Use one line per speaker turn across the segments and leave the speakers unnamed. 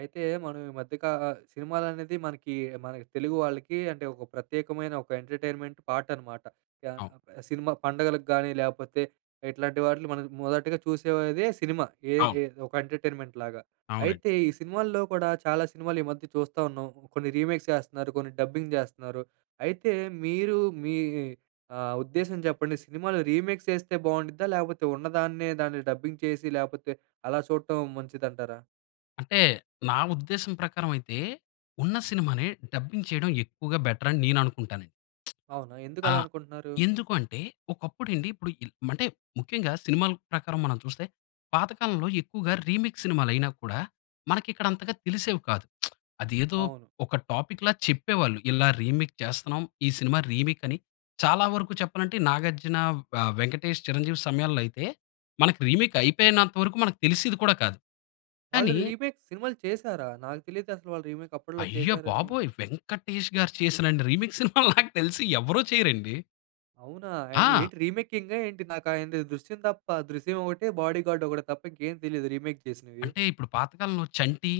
అయితే మనం ఈ మధ్యక అ సినిమాలనేది మనకి మన తెలుగు వాళ్ళకి అంటే, ఒక ప్రత్యేకమైన ఒక ఎంటర్‌టైన్‌మెంట్ పార్ట్ అనమాట.
అవును.
సినిమా పండుగలకు గానీ, లేకపోతే ఇట్లాంటి వాటిని మనం మొదటగా చూసేదే సినిమా. ఏ
అవును.
ఏ ఒక ఎంటర్‌టైన్‌మెంట్‌లాగా.
అవునండి.
అయితే ఈ సినిమాల్లో కూడా చాలా సినిమాలు ఈ మధ్య చూస్తూ ఉన్నాం. కొన్ని రీమేక్స్ చేస్తున్నారు. కొన్ని డబ్బింగ్ చేస్తున్నారు. అయితే మీరు మీ ఆహ్, ఉద్దేశం చెప్పండి? సినిమాలు రీమేక్స్ చేస్తే బాగుండిద్దా? లేకపోతే ఉన్నదాన్నే దాన్ని డబ్బింగ్ చేసి లేకపోతే అలా చూడటం మంచిదంటారా?
అంటే నా ఉద్దేశం ప్రకారం అయితే, ఉన్న సినిమాని డబ్బింగ్ చేయడం ఎక్కువగా బెటర్ అని నేను అనుకుంటానండి.
అవునా? ఎందుకు
ఆ!
అలా అనుకుంటున్నారు?
ఎందుకు అంటే ఒకప్పుడు అండి ఇప్పుడు ఇన్ మంటే ముఖ్యంగా సినిమాల ప్రకారం మనం చూస్తే, పాతకాలంలో ఎక్కువగా రీమిక్స్ సినిమాలు అయినా కూడా మనకి ఇక్కడ అంతగా తెలిసేవి కాదు. అది ఏదో
అవును.
ఒక టాపిక్‌లా చెప్పేవాళ్ళు. "ఇలా రీమిక్ చేస్తున్నాం, ఈ సినిమా రీమీక్" అని. చాలా వరకు చెప్పాలంటే 'నాగార్జున' ఆహ్, 'వెంకటేష్', 'చిరంజీవి' సమయాల్లో అయితే, మనకు రీమీక్ అయిపోయినంత వరకు మనకు తెలిసేది కూడా కాదు.
వాళ్ళు
కానీ
రీ రీమేక్ సినిమాలు చేసారా? నాకు తెలియదు అసలు వాళ్ళు రీమేక్ అప్పట్లో
అయ్య
చేసారని.
బాబోయ్! 'వెంకటేష్‌గారు' చేసినన్ని రీమిక్స్ సినిమాలు నాకు తెలిసి ఎవరు చేయరండి.
అవునా? ఆయన
ఆ!
ఏంటి రీమేకింగా ఏంటి? నాకు ఆయనది 'దృశ్యం' తప్ప 'దృశ్యం' ఒకటే 'బాడీగార్డ్' ఒకటే తప్ప ఇంకేమి తెలియదు రీమేక్ చేసినవి.
అంటే, ఇప్పుడు పాతకాలంలో 'చంటి'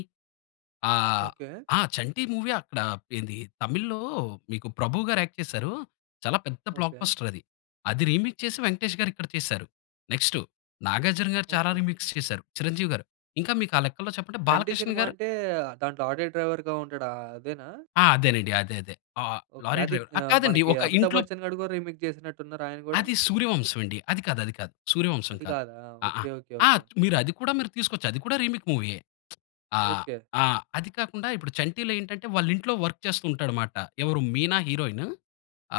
ఆహ్,
ఓకె.
ఆ! 'చంటి' మూవీ అక్కడ ఏంది, తమిళ్లో మీకు 'ప్రభు' గారు యాక్ట్ చేశారు. చాలా పెద్ద బ్లాక్
ఓకె.
బస్టర్ అది. అది రీమిక్స్ చేసి 'వెంకటేష్' గారు ఇక్కడ చేసారు. నెక్స్టు 'నాగార్జున' గారు చాలా
ఓకె.
రీమిక్స్ చేసారు, 'చిరంజీవి' గారు, ఇంకా మీకు ఆ లెక్కలో చెప్పండి
'చంటి'
'బాలకృష్ణ'
సినిమా
గారు.
అంటే, దాంట్లో ఆటో డ్రైవ‌ర్‌గా ఉంటాడు ఆహ్, అదేనా?
ఆ! అదేనండి అదే, అదే. ఆహ్,
ఓకె.
లారీ
అదిత్
డ్రైవర్ ఆహ్,
ఆహ్,
కాదండి
మనకి
ఒక
'అమితాబ్
ఇంట్లో
బచ్చన్' గారు కూడా రీమేక్ చేసినట్టు ఉన్నారు ఆయన కూడా.
అది 'సూర్యవంశం' అండి. అది కాదు, అది కాదు. 'సూర్యవంశం'
అది
కాదు.
కాదా!
అహ!
ఓకె. ఓకె.
ఆ!
ఓకె.
అది కూడా మీరు తీసుకోవచ్చు, అది కూడా రీమేక్ మూవీయే. ఆహ్,
ఓకె.
ఆహ్, అది కాకుండా ఇప్పుడు 'చంటిలో' ఏంటంటే, వాళ్ళ ఇంట్లో వర్క్ చేస్తూ ఉంటాడుమాట. ఎవరు 'మీనా' హీరోయిన్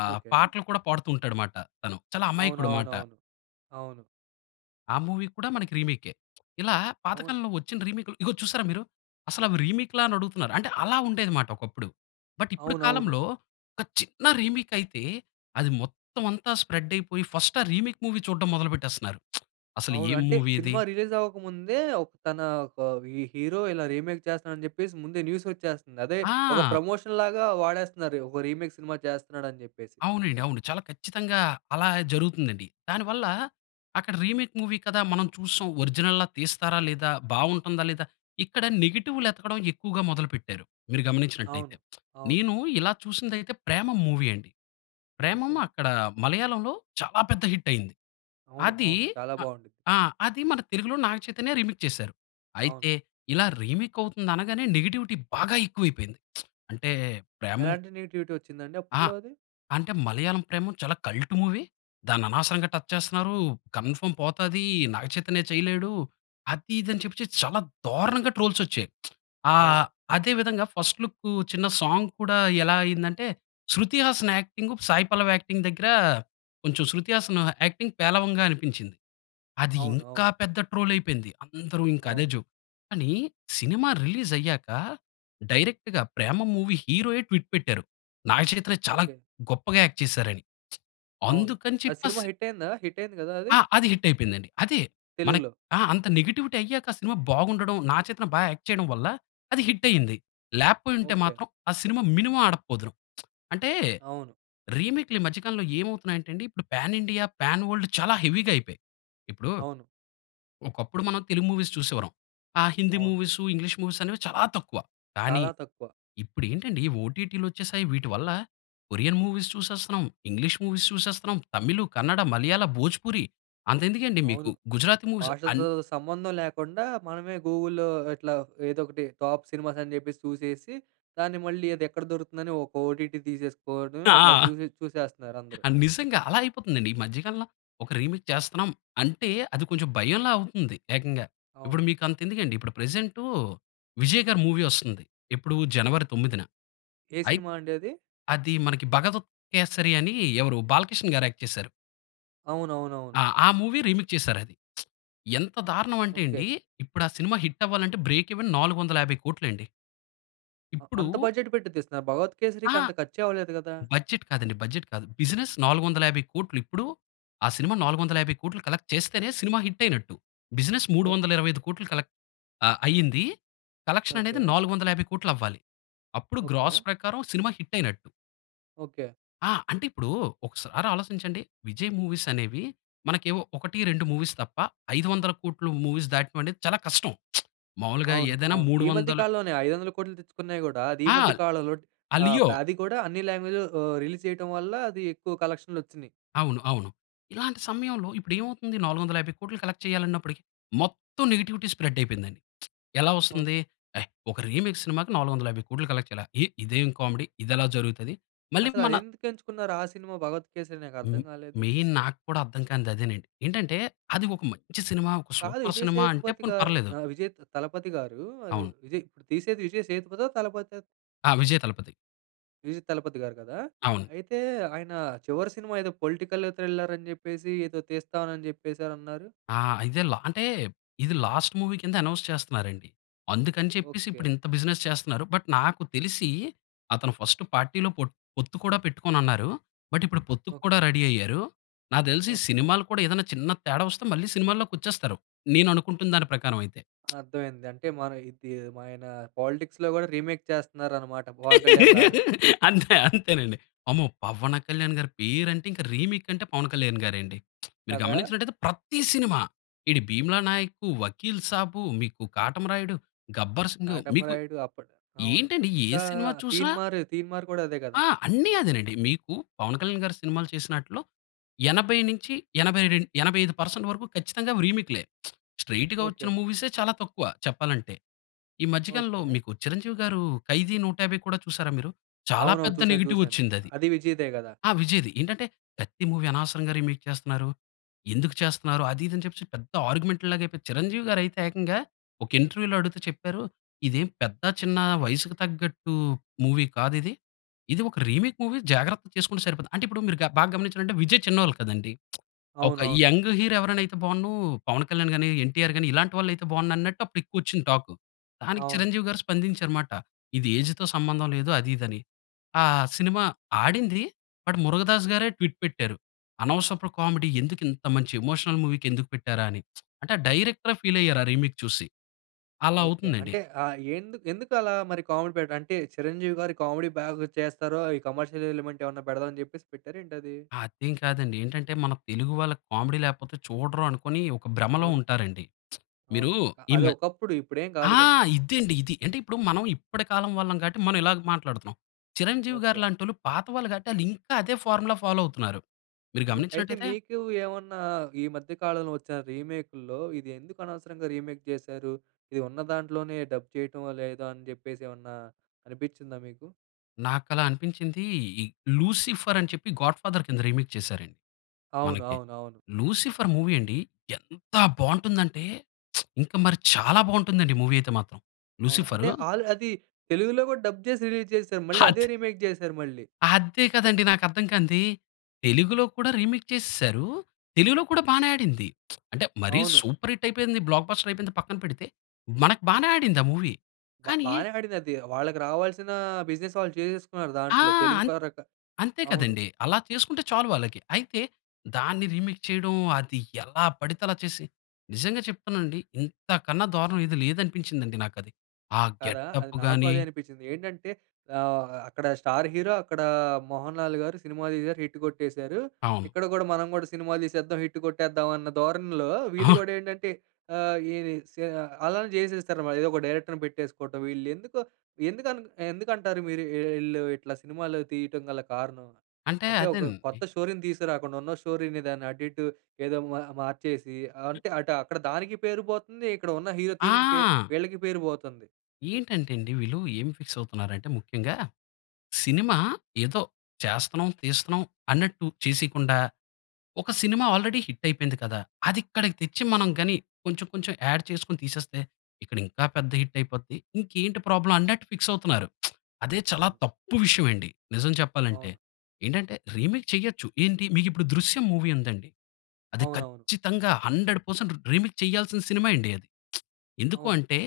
ఆహ్,
ఓకె.
పాటలు కూడా పాడుతూ ఉంటాడుమాట. తను చాలా అమాయకుడుమాట.
అవునవునవును. అవును.
ఆ మూవీ కూడా మనకి రీమేకె. ఇలా,
అవును.
పాతకాలంలో వచ్చిన రీమేక్‌లు ఇదిగో చూసారా మీరు? అసలు రీమేక్‌లా? అని అడుగుతున్నారు. అంటే అలా ఉండేదిమాట ఒకప్పుడు. బట్, ఇప్పుడు
అవునవును.
కాలంలో, ఒక చిన్న రీమేక్ అయితే, అది మొత్తం అంతా స్ప్రెడ్ అయిపోయి, ఫస్ట్ ఆ రీమేక్ మూవీ చూడడం మొదలు పెట్టేస్తున్నారు. అసలు ఏ
అవును. అంటే,
మూవీ ఇది
సినిమా రిలీజ్ అవ్వకముందే, ఒక్ తన ఒక వి హీరో ఇలా రీమేక్ చేస్తున్నాడు అని చెప్పేసి, ముందే న్యూస్ వచ్చేస్తుంది. అదే ఒక
ఆ!
ప్రమోషన్‌ లాగా వాడేస్తున్నారు. ఓహో! రీమేక్ సినిమా చేస్తున్నాడు అని చెప్పేసి.
అవునండి. అవును. చాలా ఖచ్చితంగా, అలా జరుగుతుందండి. దానివల్ల, అక్కడ రీమేక్ మూవీ కదా మనం చూసాం, ఒరిజినల్‌గా తీస్తారా లేదా, బాగుంటుందా లేదా, ఇక్కడ నెగెటివ్‌లు ఎతకడం ఎక్కువగా మొదలు పెట్టారు. మీరు గమనించినట్లయితే.
అవును. అవును.
నేను ఇలా చూసింది అయితే, 'ప్రేమం' మూవీ అండి. 'ప్రేమం,'
ఓకె.
అక్కడ మలయాళంలో చాలా పెద్ద హిట్ అయింది.
అవును,
అది
అవును. చాలా
అ
బాగుంటుది.
ఆ! అది మన తెలుగులో 'నాగచైతన్య' రీమేక్ చేసారు.
అవును.
అయితే, ఇలా రీమేక్ అవుతుంది అనగానే, నెగెటివిటీ బాగా ఎక్కువ అయిపోయింది. అంటే, ప్రేమం
ఎలాంటి నెగెటివిటీ వచ్చిందండి
ఆ!
అప్పట్లో అది?
అంటే, "మలయాళం 'ప్రేమం' చాలా కల్ట్ మూవీ. దాన్ని అనవసరంగా టచ్ చేస్తున్నారు, కన్‌ఫర్మ్ పోతది, 'నాగచైతన్య' చేయలేడు," అది, ఇది అని చెప్పేసి చాలా దారుణంగా ట్రోల్స్ వచ్చాయి. ఆహ్,
అవును.
అదే విధంగా ఫస్ట్ లుక్కు చిన్న సాంగ్ కూడా ఎలా అయింది అంటే, శృతి హాసన్ యాక్టింగ్, సాయి పల్లవి యాక్టింగ్ దగ్గర, కొంచెం 'శ్రుతి హాసన్' యాక్టింగ్ పేలవంగా అనిపించింది. అది
అవును,
ఇంకా
అవును.
పెద్ద ట్రోల్ అయిపోయింది. అందరు ఇంకా అదే
అవును.
జోక్. కాని, సినిమా రిలీజ్ అయ్యాక, డైరెక్ట్‌గా 'ప్రేమం' మూవీ హీరోయే ట్విట్ పెట్టారు. నాగ చైతన్య చాలా
ఓకె.
గొప్పగా యాక్ట్ చేసారని.
అవును.
అందుకని
ఆ
చెప్పి
సినిమా
స్
హిట్ అయిందా? హిట్ అయింది కదా అది?
ఆ! అది హిట్ అయిపోయిందండి. అదే, మన
తెలుగులో?
ఆహ్, అంత నెగెటివిటీ అయ్యాక ఆ సినిమా బాగుండడం, 'నాగచైతన్య' బా యాక్ట్ చేయడం వల్ల అది హిట్ అయింది. లేకపోయింటే
ఓకె.
మాత్రం, ఆ సినిమా మినిమమ్ ఆడకపోదును. అంటే,
అవును.
రీమేక్‌లు ఈ మధ్య కాలంలో ఏమవుతున్నాయంటే అండి, ఇప్పుడు పాన్ ఇండియా, పాన్ వరల్డ్ చాలా హెవీగా అయిపోయాయి. ఇప్పుడు,
అవును.
ఒకప్పుడు మనం తెలుగు మూవీస్ చూసేవరం. ఆ హిందీ
అవును.
మూవీసు, ఇంగ్లీష్ మూవీసు అనేవి చాలా తక్కువ. కానీ,
చాలా తక్కువ.
ఇప్పుడు ఏంటండి ఓటీటీలు వచ్చేసాయి. వీటి వల్ల కొరియన్ మూవీస్ చూసేస్తున్నాం, ఇంగ్లీష్ మూవీస్ చూసేస్తున్నాం, తమిళు, కన్నడ, మలయాళ, భోజపూరి అంత ఎందుకండి మీకు,
అవును.
గుజరాతి మూవీస్ అన్
భాషతో సంబంధం లేకుండా, మనమే గూగుల్‌లో ఇట్లా ఏదో ఒకటి టాప్ సినిమాస్ అని చెప్పేసి చూసేసి, దాన్ని మళ్ళీ అది ఎక్కడ దొరుకుతుందని ఒక ఓటీటీ తీసేసుకోవడం.
ఆ! ఆ!
అట్లా చూసి చూసేస్తున్నారు అందరూ.
ఆ! నిజంగా అలా అయిపోతుందండి. ఈ మధ్య కాలంలో ఒక రీమేక్ చేస్తున్నాం, అంటే అది కొంచెం భయంలా అవుతుంది ఏకంగా. ఇప్పుడు
అవును.
మీకు అంత ఎందుకండి, ఇప్పుడు ప్రెజెంటూ విజయ్ గారి మూవీ వస్తుంది ఎప్పుడు, జనవరి 9న
ఏ
అయితే,
సినిమా అండి అది?
అదీ 'మనకి భగవత్ కేసరి' అని ఎవరు 'బాలకృష్ణ' గారు యాక్ట్ చేసారు.
అవునవునవును.
ఆ! ఆ మూవీ రీమేక్ చేసారు అది. ఎంత దారుణం అంటే,
ఓకె.
అండి ఇప్పుడు ఆ సినిమా హిట్ అవ్వాలంటే బ్రేక్ ఈవెన్ 450,00,00,000 అండి.
ఆ!
ఇప్పుడు
అంత బడ్జెట్ పెట్టి తీస్తున్నారు భగవత్
ఆ!
కేసరికి అంత ఖర్చే అవ్వలేదు కదా?
బడ్జెట్ కాదండి, బడ్జెట్ కాదు. బిజినెస్ 450,00,00,000 ఇప్పుడు ఆ సినిమా 450,00,00,000 కలెక్ట్ చేస్తేనే సినిమా హిట్ అయినట్టు. బిజినెస్ మూడు
ఓహ్!
వందల ఇరవై ఐదు కోట్లు కలెక్ట్ ఆహ్, అయ్యింది. కలెక్షన్ అనేది
ఓకే.
450,00,00,000 అవ్వాలి. అప్పుడు
ఓకే.
గ్రాస్ ప్రకారం సినిమా హిట్ అయినట్టు.
ఓకే.
ఆ! అంటే, ఇప్పుడు ఒకసారి ఆలోచించండి విజయ్ మూవీస్ అనేవి మనకేవో 1, 2 మూవీస్ తప్ప 500,00,00,000 మూవీస్ దాటడం అనేది చాలా కష్టం. మామూలుగా
అవును.
ఏదైనా
అవును.
మూడు
ఈ మధ్య
వందల
కాలంలోనే 500,00,00,000 తెచ్చుకున్నాయి కూడా, అది ఈ
ఆ!
మధ్య కాలంలో
ఆ
ఆహ్, ప
'లియో'.
అది కూడా అన్ని లాంగ్వేజ్‌లో ఆహ్, రిలీజ్ చేయటం వల్ల అది ఎక్కువ కలెక్షన్‌లు వచ్చినియి.
అవును. అవును. ఇలాంటి సమయంలో ఇప్పుడేమవుతుంది 450,00,00,000 కలెక్ట్ చేయాలి అన్నప్పటికి మొత్తం నెగెటివిటి స్ప్రెడ్ అయిపోయిందండి. ఎలా
ఓహ్!
వస్తుంది? ఎహ్! ఒక రీమేక్ సినిమాకి 450,00,00,000 కలెక్ట్ చేయాల? ఎయ్! ఇదేం కామెడీ ఇది ఎలా జరుగుతది? మళ్ళి మన
అసలదెందుకు ఎంచుకున్నారు ఆ సినిమా 'భగవత్ కేసరి'?
హుహు.
నాకర్థం కాలేదు.
మెయిన్ నాకు కూడా అర్థం కానిది అదేనండి. ఏంటంటే, అది ఒక మంచి సినిమా, ఒక
కాదు
సూపర్
విజయ్
సినిమా అంటే పోనీ
సేతుపతిగారు
పర్లేదు.
ఆహ్, విజయ్ త తలపతిగారు అది
అవును.
విజయ్ ఇప్పుడు తీసేది విజయ్ సేతుపతా? తలపతా?
ఆ! విజయ్ తలపతి.
విజయ్ తలపతి గారు కదా!
అవును.
అయితే ఆయన చివరి సినిమా ఏదో పొలిటికల్ థ్రిల్లర్ అని చెప్పేసి ఏదో తీస్తానని చెప్పేసానన్నారు.
ఆ! ఇదెల అంటే ఇది లాస్ట్ మూవీ కింద అనౌన్స్ చేస్తున్నారు అండి. అందుకని చెప్పేసి,
ఓకె.
ఇప్పుడు ఇంత బిజినెస్ చేస్తన్నారు. బట్ నాకు తెలిసి, అతను ఫస్ట్ పార్టీలో పొట్ పొత్తు కూడా పెట్టుకోనున్నారు. బట్ ఇప్పుడు పొత్తుక్కూడా
ఓకె.
రెడీ అయ్యారు. నాకు తెలిసి
ఓకె.
సినిమాలు కూడా ఏదైనా చిన్న తేడా వస్తే, మళ్ళీ సినిమాలోకి వచ్చేస్తారు. నేను అనుకుంటున్న దాని ప్రకారం అయితే.
అర్థమైంది. అంటే మన ఇది మన పాలిటిక్స్‌లో కూడా రీమేక్ చేస్తున్నారన్నమాట, పవన్ కళ్యాణ్‌ లాగా.
అంతే, అంతేనండి. అమ్మో! పవన్ కళ్యాణ్ గారి పేరు అంటే, ఇంకా రీమేక్ అంటే పవన్ కళ్యాణ్ గారే అండి. మీరు
కదా!
గమనించినట్లయితే ప్రతి సినిమా, ఏటి ఈ 'భీమలా నాయక్', 'వకీల్ సాబ్', మీకు 'కాటమరాయుడు', 'గబ్బర్ సింగ్' మీకు
'కాటమరాయుడు' అప్పుడు అవును.
ఏంటండి? ఏ
ఇంకా
సినిమా చూసినా
'తీన్మార్', 'తీన్మార్' కూడా అదే కదా!
ఆ! అన్ని అదేనండి. మీకు పవన్ కళ్యాణ్ గారు సినిమాలు చేసినాట్లో, 80 నుంచి ఎనబై రెండ్ ఎనబై ఐదు పర్సెంట్ వరకు ఖచ్చితంగా అవి రీమేక్‌లే. స్ట్రెయిట్‌గా వచ్చిన
ఓకె.
మూవీసే చాలా తక్కువ చెప్పాలంటే. ఈ మధ్య కాలంలో
ఓకె.
మీకు చిరంజీవి గారు 'ఖైదీ నూట యాబై' కూడా చూసారా మీరు? చాలా
అవునవును.
పెద్ద
చూసాను,
నెగెటివ్
చూసాను.
వచ్చిందది.
అదీ విజయ్‌దే కదా!
ఆ! విజయ్‌ది. ఏంటంటే ప్రతి మూవీ అనవసరంగా రీమేక్ చేస్తున్నారు. ఎందుకు చేస్తున్నారు? అది ఇది అని చెప్పేసి పెద్ద ఆర్‌గ్యుమెంట్‌ లాగా అయిపోయి, చిరంజీవి గారయితే ఏకంగా ఒక ఇంటర్వ్యూలో అడుగుతే చెప్పారు, "ఇదేం పెద్ద చిన్న వయసుకి తగ్గట్టు మూవీ కాదిది. ఇది ఒక రీమేక్ మూవీ జాగ్రత్త చేసుకుంటే సరిపోతుంది." అంటే, ఇప్పుడు మీరు బా గమనించారంటే, విజయ్ చిన్నోళ్ళు కదండీ! ఒక
అవునవును.
యంగ్ హీరో ఎవరైనా అయితే బావున్ను. పవన్ కళ్యాణ్ గాని ఎన్టీఆర్ గాని ఇలాంటి వాళ్ళు అయితే బావున్నన్నట్టు అప్పుడు ఎక్కువ వచ్చింది టాక్. దానికి
అవును.
చిరంజీవి గారు స్పందించారు మాట. "ఇది ఏజ్‌తో సంబంధం లేదు," అది ఇది అని. ఆ సినిమా ఆడింది, బట్ మురుగదాస్ గారే ట్విట్ పెట్టారు. "అనవసరపు కామెడీ ఎందుకు ఇంత మంచి ఎమోషనల్ మూవీకి ఎందుకు పెట్టారా?" అని. అంటే ఆ డైరెక్ట‌రే ఫీల్ అయ్యారు, ఆ రీమేక్ చూసి. అలా
ఓకె.
అవుతుందండి.
అంటే ఆహ్, ఎందు ఎందుకు అలా మరి కామెడీ పెట్ట అంటే చిరంజీవి గారు, కామెడీ బాగా చేస్తారో, ఈ కమర్‌షియల్ ఎలిమెంట్ ఏమన్నా పెడదాం అని చెప్పేసి పెట్టార ఏంటది?
అదేం కాదండి. ఏంటంటే మన తెలుగు వాళ్ళకి కామెడీ లేకపోతే చూడరు అనుకోని, ఒక భ్రమలో
అవును.
ఉంటారండి.
అవును.
మీరు
అ
ఈ మ
అదొకప్పుడు, ఇప్పుడేం కాదు
ఆ!
కదా!
ఇదే అండి, ఇది. అంటే ఇప్పుడు మనం ఇప్పటి కాలం వాళ్ళం కాబట్టి మనం ఇలాగ మాట్లాడుతున్నాం. చిరంజీవి గారి
ఓకె.
లాంటోళ్ళు పాత వాళ్ళు కాబట్టి ఆళ్ళింకా అదే ఫార్ములా ఫాలో అవుతున్నారు. మీరు
అయి అయితే
గమనించినట్లయితే
మీకు ఏవన్నా ఈ మధ్య కాలంలో వచ్చిన రీమేకుల్లో, ఇది ఎందుకు అనవసరంగా రీమేక్ చేశారు? ఇది ఉన్న దాంట్లోనే డబ్ చేయటమో, లేదో అని చెప్పేసి ఏవన్నా, అనిపించిందా మీకు?
నాకు అలా అనిపించింది ఈ 'లూసిఫర్' అని చెప్పి 'గాడ్ ఫాదర్' కింద రీమేక్ చేసారండి
అవును.
మనకి.
అవును. అవును.
లూసిఫర్ మూవీ అండి ఎంత బాగుంటుంది అంటే ఇంక మరి చాలా బాగుంటుంది అండి మూవీ అయితే మాత్రం.
అవును. అదే
లూసిఫరు
ఆళ్ళు అది తెలుగులో కూడా డబ్ చేసి రిలీజ్ చేసారు. మళ్ళీ అదే
హత్
రీమేక్ చేసారు మళ్ళీ.
అదే కదండీ నాకర్థం కానిది. తెలుగులో కూడా రీమేక్ చేసేసారు. తెలుగులో కూడా బానే ఆడింది. అంటే మరి
అవును.
సూపర్ హిట్ అయిపోయింది బ్లాక్ బస్టర్ అయిపోయింద పక్కన పెడితే. మనకు బానే ఆడింది ఆ మూవీ.
బా
కానీ
బానే ఆడిందది. వాళ్ళకి రావాల్సిన బిజినెస్ వాళ్ళు చేసేసుకున్నారు
ఆ!
దాంట్లో. తెలుగు
అన్
పరక
అంతే
అవును.
కదండి. అలా చేసుకుంటే చాలు వాళ్ళకి. అయితే, దాన్ని రీమేక్ చేయడం అది ఎలా పడితే అలా చేసి. నిజంగా చెప్తాను అండి ఇంతకన్నా దారుణం ఏది లేదనిపించింది నాకది. ఆ
కదా. అది
గెటప్పు
నాకు
గాని
అదే అనిపించింది. ఏంటంటే ఆహ్, అక్కడ స్టార్ హీరో, అక్కడ 'మోహన్లాల్' గారు సినిమా తీశారు హిట్ కొట్టేసారు.
అవును.
ఇక్కడ కూడా మనం కూడా సినిమాలు తీసేద్దాం, హిట్ కొట్టేద్దాం అన్న ధోరణిలో వీళ్ళు
అహా!
కూడా ఏంటంటే ఆహ్, ఏరి స్యా అలానే చేసేస్తారన్న మాట. ఏదో ఒక డైరెక్టర్‌ని పెట్టేసుకోవటం వీళ్ళు. ఎందుకు ఎందుకు అన్ ఎందుకంటారు మీరు వీళ్ళు ఇట్లా సినిమాలు తీయడం గల కారణం?
అంటే
అంటే ఒక
అదేనండి.
కొత్త స్టోరీని తీసుకురాకుండా ఉన్న స్టోరీని దాన్ని అటు ఇటు ఏదో మూఆ మార్చేసి అంటే అటు అక్కడ దానికి పేరు పోతుంది ఇక్కడ ఉన్న హీరో తీసిన పే
ఆ!
వీళ్ళకి పేరు పోతుంది.
ఏంటంటే అండి వీళ్ళు ఏమి ఫిక్స్ అవుతున్నారు అంటే ముఖ్యంగా. సినిమా ఏదో చేస్తున్నాం, తీస్తున్నాం, అన్నట్టు చేసికుండా "ఒక సినిమా ఆల్రెడీ హిట్ అయిపోయింది కదా. అది ఇక్కడ తెచ్చి మనం గాని కొంచెం కొంచెం ఆడ్ చేసుకొని తీసేస్తే, ఇక్కడ ఇంకా పెద్ద హిట్ అయిపోద్ది. ఇంకేంటి ప్రాబ్లమ్ అన్నట్టు ఫిక్స్ అవుతున్నారు." అదే చాలా
అవును.
తప్పు విషయం అండి. నిజం చెప్పాలంటే.
అవును.
ఏంటంటే రీమేక్ చేయొచ్చు ఏంటి మీకు ఇప్పుడు 'దృశ్యం' మూవీ ఉందండి. అది
అవునవును.
ఖచ్చితంగా 100% రీ రీమేక్ చేయాల్సిన సినిమా అండి అది. ఎందుకు
అవును.
అంటే?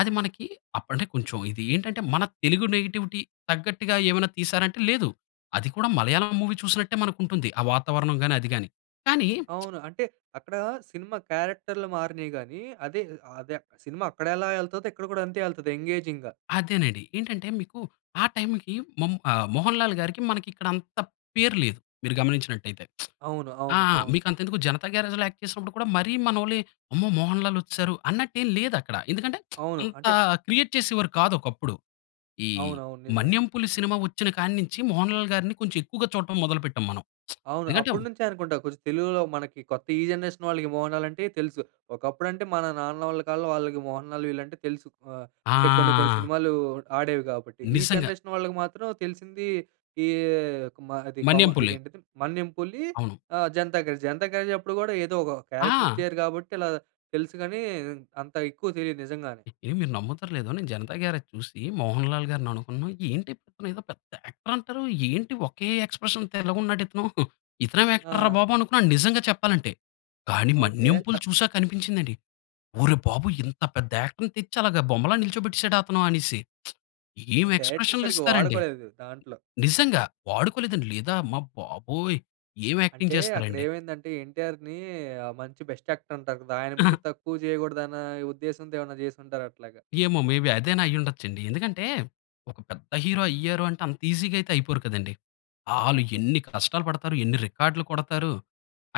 అది మనకి అప్పుడు అంటే కొంచెం ఇది ఏంటంటే, మన తెలుగు నేటివిటీ తగ్గట్టుగా ఏమైనా తీశారా? అంటే లేదు. అది కూడా మలయాళం మూవీ చూసినట్టే మనకు ఉంటుంది. ఆ వాతావరణం గాని అది గాని. కానీ
అవును. అంటే, అక్కడ సినిమా క్యారెక్టర్లు మారినాయి గాని, అదే అదే సినిమా అక్కడ ఎలా ఎళ్తదో ఇక్కడ కూడా అంతే ఎళ్తది ఎంగేజింగ్‌గా.
అదేనండి. ఏంటంటే మీకు ఆ టైమ్‌కి మము ఆహ్, 'మోహన్ లాల్' గారికి మనకి ఇక్కడ అంత పేరు లేదు మీరు గమనించినట్లయితే.
అవును,
ఆ!
అవును, అవును.
మీకు అంతెందుకు 'జనతా గ్యారేజ్'‌లో యాక్ట్ చేసినప్పుడు కూడా మరి మనోళ్ళు "అమ్మో! 'మోహన్ లాల్' వచ్చిసరు" అన్నట్టు ఏమి లేదు అక్కడ. ఎందుకంటే,
అవును
అంత
అంటే
క్రియేట్ చేసేవారు కాదు ఒకప్పుడు. ఈ
అవునవును. నిజమే.
'మన్యం పులి' సినిమా వచ్చిన కాడినుంచి 'మోహన్ లాల్' గారిని కొంచెం ఎక్కువగా చూడటం మొదలు పెట్టాం మనం.
అవును.
ఎందుకంటే
అప్పటినుంచే అనుకుంటా కొంచెం తెలుగులో మనకి కొత్త ఈ జనరేషన్ వాళ్ళకి 'మోహన్ లాల్' అంటే తెలుసు. ఒకప్పుడంటే మన నాన్న వాళ్ళ కాలంలో వాళ్ళకి 'మోహన్ లాల్' వీళ్ళంటే తెలుసు. ఆహ్, అంటే కొన్ని కొన్ని
ఆ!
సినిమాలు ఆడేవి కాబట్టి. ఈ
నిజంగా.
జనరేషన్ వాళ్ళకి మాత్రం తెలిసింది ఈ మా అది కొమ్మ
'మన్యం పులి'.
ఇదేంటిది 'మన్యం పులి'
అవును.
ఆహ్, 'జనతా గ్యారేజ్'. 'జనతా గ్యారేజ్' అప్పుడు కూడా ఏదో ఒక క్యారెక్టర్
ఆ!
ఇచ్చారు కాబట్టి, ఇలా తెలుసు కానీ అంత ఎక్కువ తెలియదు నిజంగా.
ఎండి మీరు నమ్ముతారో లేదో నిను 'జనతా గ్యారేజ్' చూసి, 'మోహన్ లాల్' గారిని అనుకున్నాను ఏంటి? ఇతనిదో పెద్ద యాక్టర్ అంటారు. ఏంటి ఒకే ఎక్స్ప్రెషన్‌తో ఇలాగున్నాడు ఇతను. ఇతనేం యాక్టర్ రా
ఆ!
బాబు అనుకున్నా నిజంగా చెప్పాలంటే. కానీ
ఓకె.
'మన్యం పులి'
త
చూసక కనిపించింది అండి. ఒరీ బాబోయి! ఇంత పెద్ద యాక్టర్‌ని తెచ్చి అలగా బొమ్మలా నిల్చోబెట్టేసాడ అతను అనేసి.
అది
ఏమి
డైరెక్టర్
ఎక్స్ప్రెషన్లు
సరిగ్గా
ఇస్తారండి.
వాడుకోలేదు దాంట్లో.
నిజంగా. వాడుకోలేదని లేదా అమ్మ బాబోయ్ ఏమ్ యాక్టింగ్
అంటే, అక్కడ
చేస్తున్నారండి.
ఏమైందంటే 'ఎన్టీఆర్‌ని' మంచి బెస్ట్ యాక్టర్ అంటారు కదా. ఆయన ముందు తక్కువ చేయకూడదు అనా ఉద్దేశ్యంతో ఏమైనా చేసుంటారు అట్లాగా.
ఏమో, మేబి అదైన అయిఉండచ్చు అండి. ఎందుకంటే ఒక పెద్ద హీరో అయ్యారు అంటే అంత ఈజిగా అయితే అయిపోరు కదండి. ఆలు
ఓకె.
ఎన్ని కష్టాలు పడతారు. ఎన్ని రికార్డ్లు కొడతారు.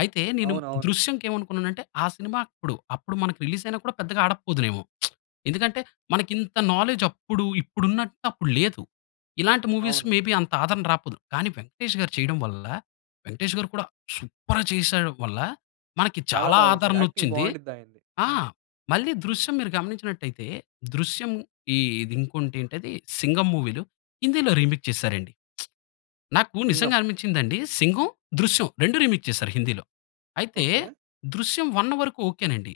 అయితే నేను
అవునవును.
'దృశ్యం‌కి' ఏమనుకున్నాను అంటే, ఆ సినిమా అప్పుడు అప్పుడు మనకు రిలీజ్ అయినా కూడా పెద్దగా ఆడకపోదునేమో. ఎందుకంటే, మనకు ఇంత నాలెడ్జ్ అప్పుడు ఇప్పుడు ఉన్నటు అప్పుడు లేదు. ఇలాంటి మూవీస్
అవును.
మేబి అంత ఆదరణ రాకపోదు. కానీ 'వెంకటేష్' గారు చేయడం వల్ల, 'వెంకటేష్' గారు కూడా సూపర్‌‌గా చేసేయడం వల్ల మనకి
చాలా
చాలా
బాగా చేసారు. యాక్టింగ్
ఆదరణొచ్చింది.
బాగుండిద్ది ఆయనది.
ఆ!
అవును.
మళ్ళీ 'దృశ్యం' మీరు గమనించినటయితే, 'దృశ్యం' ఇ ఇది ఇంకోటి ఏంటిది 'సింగం' మూవీలు హిందీలో రీమేక్ చేసారండి. నాకు నిజంగా
'సింగం.'
అనిపించిందండి 'సింగం', 'దృశ్యం' 2 రీమేక్ చేసారు హిందీలో. అయితే,
ఓకె.
దృశ్యం 1 వరకు ఒకెనండి.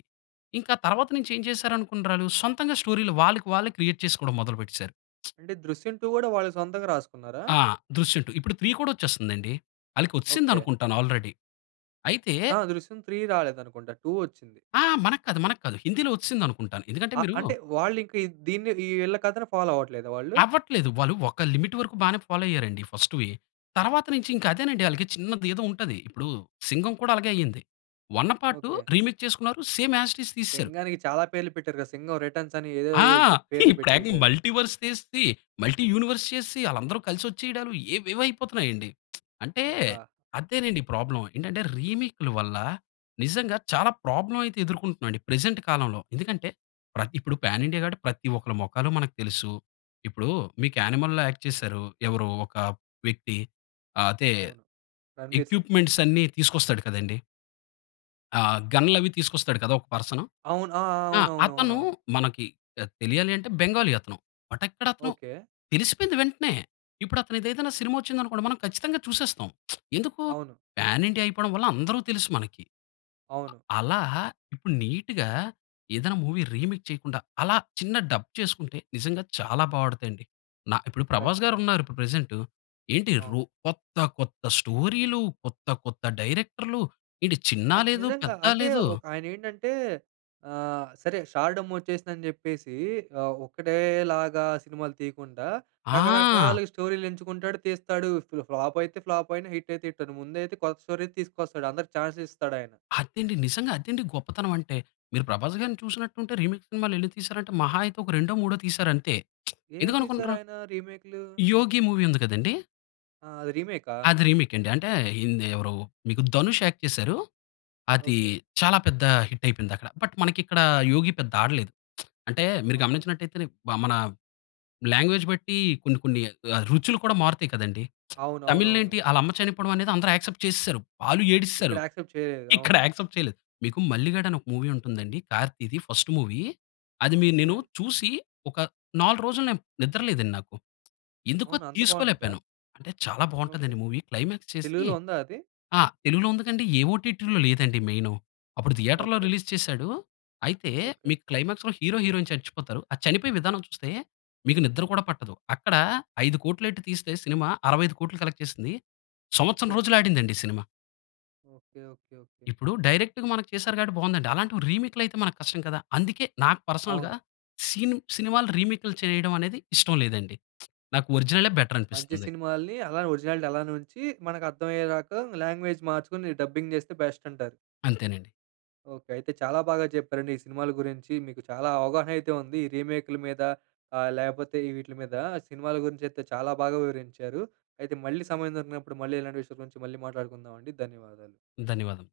ఇంకా తర్వాత నుంచి ఏం చేసారు అనుకున్నరాలు సొంతంగా స్టోరీలు వాళ్ళకి వాళ్ళే క్రియేట్ చేసుకోవడం మొదలు పెట్టేసారు.
అంటే 'దృశ్యం టూ' కూడా వాళ్ళు సొంతంగా రాసుకున్నారా?
ఆ! 'దృశ్యం టూ' ఇప్పుడు 3 కూడా వచ్చేస్తుంది అండి. ఆలికి వచ్చిసింది
ఓకె.
అనుకుంటాను ఆల్రెడీ. అయితే
ఆ! 'దృశ్యం త్రీ' రాలేదు అనుకుంటా 2 వచ్చింది.
ఆ! మనకు కాదు, మనకు కాదు హిందీలో వచ్చిసింది అనుకుంటాను. ఎందుకంటే
అ!
మీరు
అంటే వాళ్ళు ఇంక దీన్ని వీళ్ళ కథను ఫాలో అవ్వట్లేదా వాళ్ళు?
అవ్వట్లేదు. వాళ్ళు ఒక లిమిట్ వరకు బానే ఫాలో అయ్యారండి ఫర్స్ట్‌వి. తర్వాత నుంచి ఇంకా అదేనండి ఆళ్ళకి చిన్నది ఏదో ఉంటది. ఇప్పుడు 'సింగం' కూడా అలాగే అయింది. 1 పార్ట్
ఓకె.
రిమిక్ చేసుకున్నారు సేమ్ యాజ్ ఇట్ ఈజ్ తీసేసారు.
సింగానికి చాలా పేర్లు పెట్టారు కదా. సింగం రిటర్న్స్ అని ఏదో
ఆ!
ఏదో జో పేర్లు
ఇప్పుడు ఏకంగా
పెట్టేసారు.
మల్టీవర్స్ చేసి, మల్టీ యూనివర్స్ చేసి ఆళ్ళందరూ కలిసి వచ్చేయడాలు ఏవేవో అయిపోతున్నాయి అండి. అంటే
అబ్బా!
అదేనండి ప్రాబ్లమ్. ఏంటంటే రీమేక్ల వల్ల నిజంగా చాలా ప్రాబ్లమ్ అయితే ఎదుర్కొంటున్నా అండి ప్రెజెంట్ కాలంలో. ఎందుకంటే, ప్ర ఇప్పుడు పాన్ ఇండియా కాబట్టి ప్రతి ఒక్కరి మొఖాలు మనకు తెలుసు. ఇప్పుడు మీకు 'యానిమల్‌‌'లో యాక్ట్ చేసారు. ఎవరు ఒక వ్యక్తి. అదే
అవును. 'రణ్బీర్ సింగ్'.
ఎక్విప్మెంట్స్ అన్ని తీసుకొస్తాడు కదండీ. ఆ! గన్‌లవి తీసుకొస్తాడు కదా! ఒక పర్సను.
అవును. ఆ!
ఆ! అతను
అవునవునవునవును!
మనకి పెద్ తెలియాలి అంటే బెంగాలీ అతను. బట్ ఎక్కడ అతను
ఓకే.
తెలిసిపోయింది వెంటనే. ఇప్పుడు అతను ఏదైనా సినిమా వచ్చింది అనుకోండి, మనం ఖచ్చితంగా చూసేస్తాం. ఎందుకూ
అవును.
పాన్ ఇండియా అయిపోవడం వల్ల అందరు తెలుసు మనకి.
అవును.
అలా ఇప్పుడు నీట్‌గా ఏదైనా మూవీ రీమేక్ చేయకుండా అలా చిన్న డబ్ చేసుకుంటే నిజంగా చాలా బా ఆడుద్దండి. న ఇప్పుడు
ఖచ్చితంగా.
'ప్రభాస్‌గారున్నారు' ఇప్పుడు ప్రెజెంటు ఏంటి రు
అవును.
కొత్త, కొత్త స్టోరీలు, కొత్త, కొత్త డైరెక్టర్‌లు ఏంటి, చిన్నా
అయి
లేదూ,
నిజంగా.
పెద్ద
అంటే
లేదూ.
ఒ ఆయన ఏంటంటే ఆహ్, సరే స్టార్డమ్ వచ్చేసిందని చెప్పేసీ ఆహ్, ఒక్కటేలాగా సినిమాలు తీయకుండా
ఆ!
రకరకాలుగా స్టోరీలు ఎంచుకుంటాడు. తీస్తాడు. ఫ్లు ఫ్లాప్ అయితే ఫ్లాప్ అయినా, హిట్ అయితే హిట్ అయినాయి. ముందైతే కొత్త స్టోరీ తీసుకొస్తాడు. అందరికి చాన్స్ ఇస్తాడాయన.
అదండి! నిజంగా అదండి గొప్పతనం అంటే. మీరు 'ప్రభాస్‌గారిని' చూసినట్టుంటే రీమేక్ సినిమాలెన్ని తీసారంటే మహా అయితే ఒక 2, 3 తీసారంతే.
ఏమేం
ఎందుకు అనుకుంటరూ?
తీసారాయన రీమెక్‌లు?
'యోగి' మూవి ఉంది కదండీ...
ఆ! అది రీమెకా?
అది రీమేక్ అండి. అంటే ఏంది ఎవరు మీకు 'ధనుష్' యాక్ట్ చేసారు. అది
ఓకే.
చాలా పెద్ద హిట్ అయిపోయిందక్కడ. బట్ మనకిక్కడ 'యోగి' పెద్ద ఆడలేదు. అంటే మీరు
ఓకే.
గమనించినట్టయితే మన లాంగ్‌వేజ్ బట్టి కొన్ని, కొన్ని ఆహ్, రుచులు కూడా మారుతాయి కదండీ. తమిళ్‌లో
అవునవునవును.
ఏంటి ఆళ్ళమ్మ చనిపోవడమనేది అందరు యాక్సెప్ట్ చేసేసారు. వాళ్ళు
ఇక్కడ
ఏడిస్సారు.
యాక్సెప్ట్ చేయలేదు.
ఇక్కడ
అవును
యాక్సెప్ట్ చేయలేదు. మీకు 'మల్లిగాడు' అని ఒక మూవీ ఉంటుందండి 'కార్తిది' ఫస్ట్ మూవీ. అది మి నేను
ఓకే.
చూసి ఒక 4 రోజులు నేను నిద్ర లేదండి నాకు. ఎందుకో
అవునా? అంత బావుండిద్దా?
తీసుకోలేపోయాను. అంటే చాలా
ఓకే.
బావుంటాదండి మూవీ. క్లైమాక్స్ చేసీ
తెలుగులో ఉందా అది?
ఆ! తెలుగులో ఉందికండి. ఏ ఒటిటిలో లేదండి మెయిను. అప్పుడు థియేటర్‌లో
ఓకే.
రిలీజ్ చేసాడు. అయితే
ఓకే.
మీకు క్లైమాక్స్‌లో హీరో, హీరోయిన్ చచ్చిపోతారు. ఆ చనిపోయే విధానం చూస్తే మీకు నిద్ర కూడా పట్టదు. అక్కడ 5,00,00,000 ఎట్టి తీస్తే సినిమా 65,00,00,000 కలెక్ట్ చేసింది. సంవత్సరం
ఓకే.
రోజులాడిందండి సినిమా.
ఓకే. ఓకే. ఓకే.
ఇప్పుడు డైరెక్ట్‌గా మనకి చేసారు కాబట్టి బావుందండి. అలాంటివి రీమేక్‌లు అయితే మనకు కష్టం కదా! అందుకే నాకు పర్సనల్‌గా
అవును.
సీన్ సినిమాలు రీమేకులు చేయడం అనేది ఇష్టం లేదండి. నాకు ఒరిజినలే బెటర్
మంచి
అనిపిస్తుంది.
సినిమాల్ని అలా ఒరిజినాలిటి అలానే ఉంచి, మనకు అర్థం అయ్యేదాక లాంగ్‌వేజ్ మార్చుకొని డబ్బింగ్ చేస్తే బెస్ట్ అంటారు.
అంతేనండి.
ఓకే. అయితే చాలా బాగా చెప్పారండి ఈ సినిమాల గురించి. మీకు చాలా అవగాహన అయితే ఉంది. ఈ రీమేక్‌లా మీద ఆహ్, లేపోతే ఈ వీటిల మీద సినిమాల గురించి అయితే చాలా బాగా వివరించారు. అయితే మళ్ళీ సమయం దొరికినప్పుడు మళ్ళీ ఇలాంటి విషయాల గురించి మళ్ళీ మాట్లాడుకుందామండి. ధన్యవాదాలు.
ధన్యవాదం.